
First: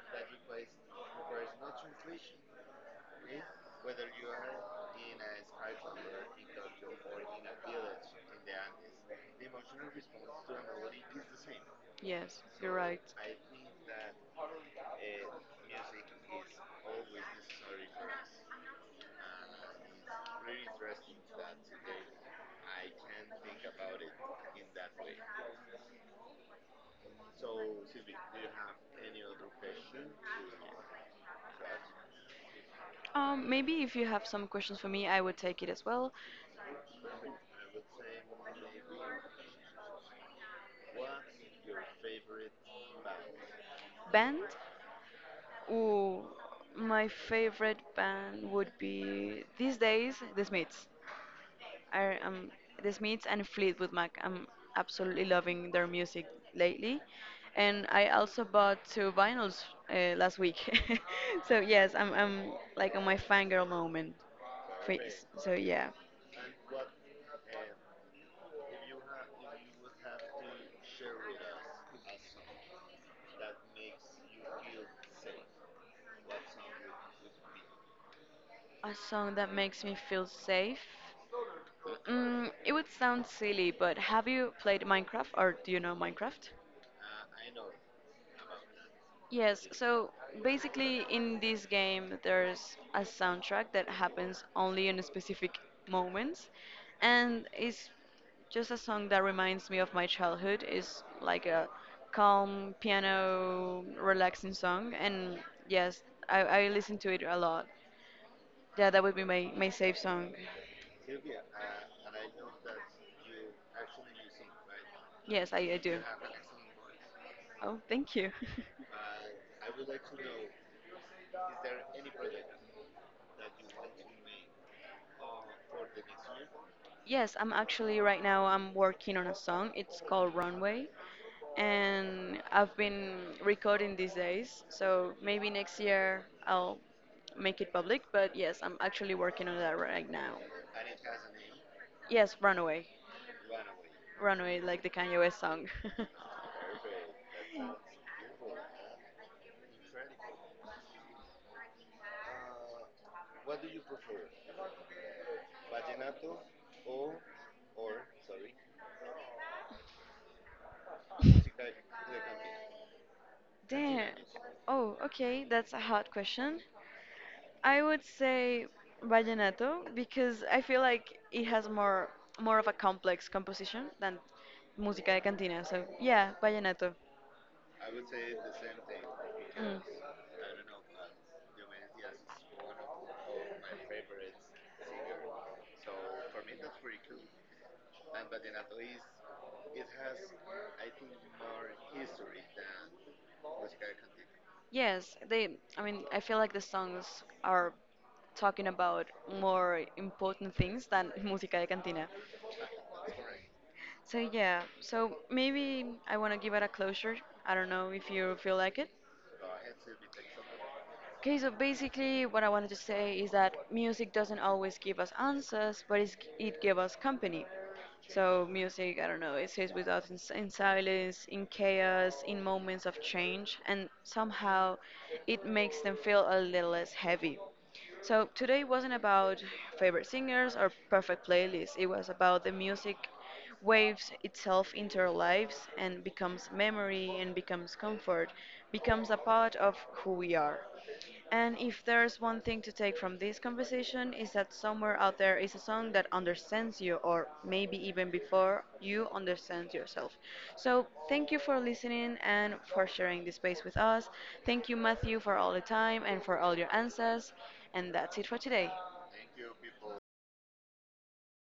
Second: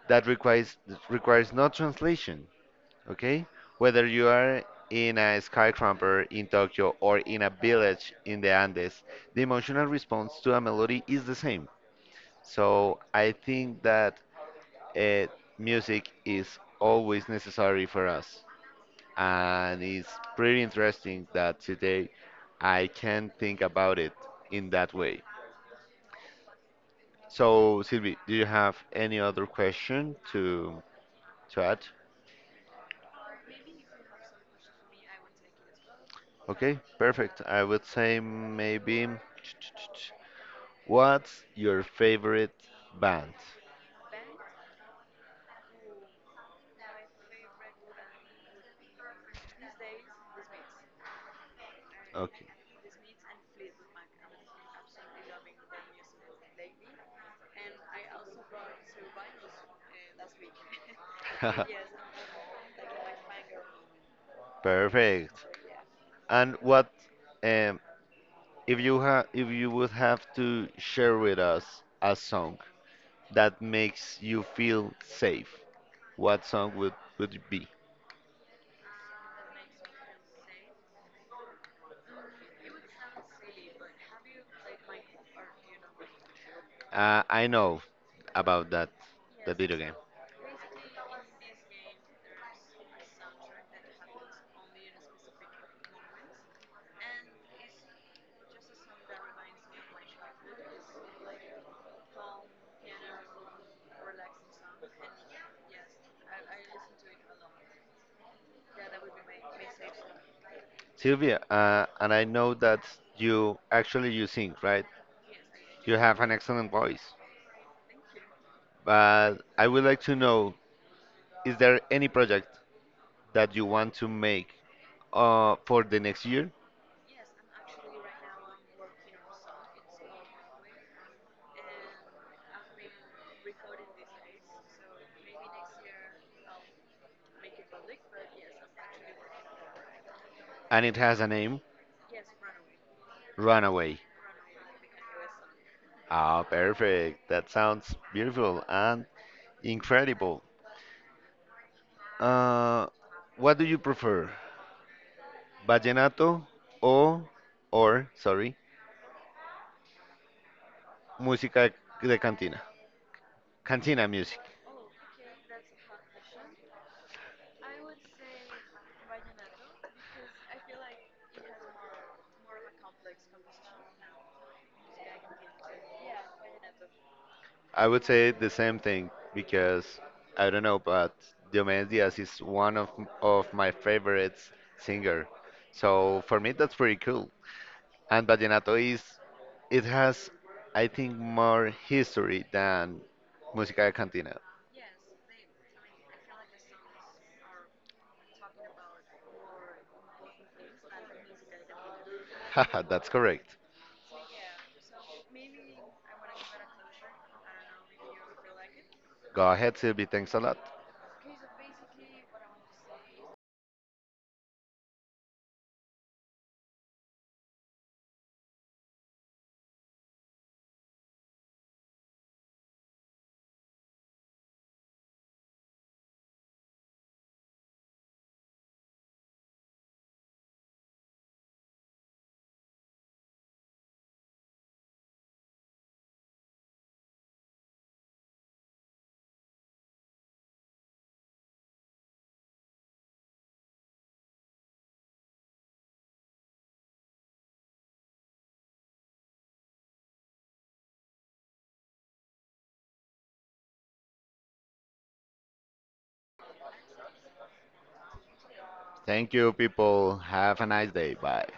Speaker 2: That requires requires no translation, okay? Whether you are in a skyscraper in Tokyo or in a village in the Andes, the emotional response to a melody is the same.
Speaker 1: Yes, you're
Speaker 2: So
Speaker 1: right.
Speaker 2: I think that uh, music is always necessary for us. And it's pretty interesting that today I can think about it in that way. So, Sylvie, do you have any other question to add?
Speaker 1: Maybe if you have some questions for me, I would take it as well.
Speaker 2: Okay, perfect. I would say maybe, what's your favorite band?
Speaker 1: Band? Ooh, my favorite band would be these days The Smiths. I
Speaker 2: Okay.
Speaker 1: The Smiths and Fleetwood Mac. I'm absolutely loving their music lately, and I also bought two vinyls last week. So yes, I'm like on my fangirl moment. Fe-
Speaker 2: Perfect.
Speaker 1: So yeah,
Speaker 2: And what, um, if you would have to share with us a song that makes you feel safe, what song would it be?
Speaker 1: a song that makes me feel safe. Mm, it would sound silly, but have you played Minecraft or do you know Minecraft?
Speaker 2: I know about that that
Speaker 1: Yes,
Speaker 2: video game.
Speaker 1: so basically in this game there's a soundtrack that happens only in specific moments and it's just a song that reminds me of my childhood. It's like a calm piano relaxing song and yes, I listen to it a lot. Yeah, that would be my safe song.
Speaker 2: Sylvia, and I know that you actually you sing, right?
Speaker 1: Yes, I
Speaker 2: You
Speaker 1: do.
Speaker 2: have an excellent voice,
Speaker 1: Oh, thank you.
Speaker 2: but I would like to know, is there any project that you want to make, for the next year?
Speaker 1: Yes, I'm actually right now I'm working on a song. It's called Runway and I've been recording these days. So maybe next year I'll make it public, but yes, I'm actually working on that right now.
Speaker 2: And it has a name,
Speaker 1: Yes, Runaway.
Speaker 2: Runaway.
Speaker 1: Runaway like the Kanye West song.
Speaker 2: Ah, perfect. That sounds beautiful. And incredible. Uh, what do you prefer, vallenato or or sorry, música de cantina? Cantina
Speaker 1: Damn.
Speaker 2: music.
Speaker 1: Oh, okay, that's a hard question. I would say vallenato because I feel like it has more of a complex composition than música de cantina. So yeah, vallenato.
Speaker 2: I would say the same thing because I don't know, but Diomedes Diaz is one of my favorites singer. So for me that's pretty cool. And vallenato is, it has I think more history than música de cantina.
Speaker 1: Yes, they. I mean, I feel like the songs are talking about more important things than música de cantina.
Speaker 2: Haha, that's correct.
Speaker 1: So yeah, so maybe I want to give it a closure. I don't know if you feel like it.
Speaker 2: Go ahead, Sylvie. Thanks a lot.
Speaker 1: Okay, so basically, what I wanted to say is that music doesn't always give us answers, but it gives us company. So, music, I don't know, it stays with us in, in silence, in chaos, in moments of change, and somehow it makes them feel a little less heavy. So, today wasn't about favorite singers or perfect playlists, it was about the music waves itself into our lives and becomes memory and becomes comfort, becomes a part of who we are. And if there's one thing to take from this conversation is that somewhere out there is a song that understands you or maybe even before you understand yourself. So thank you for listening and for sharing this space with us. Thank you Matthew for all the time and for all your answers. And that's it for today.
Speaker 2: Thank you, people. Have a nice day. Bye.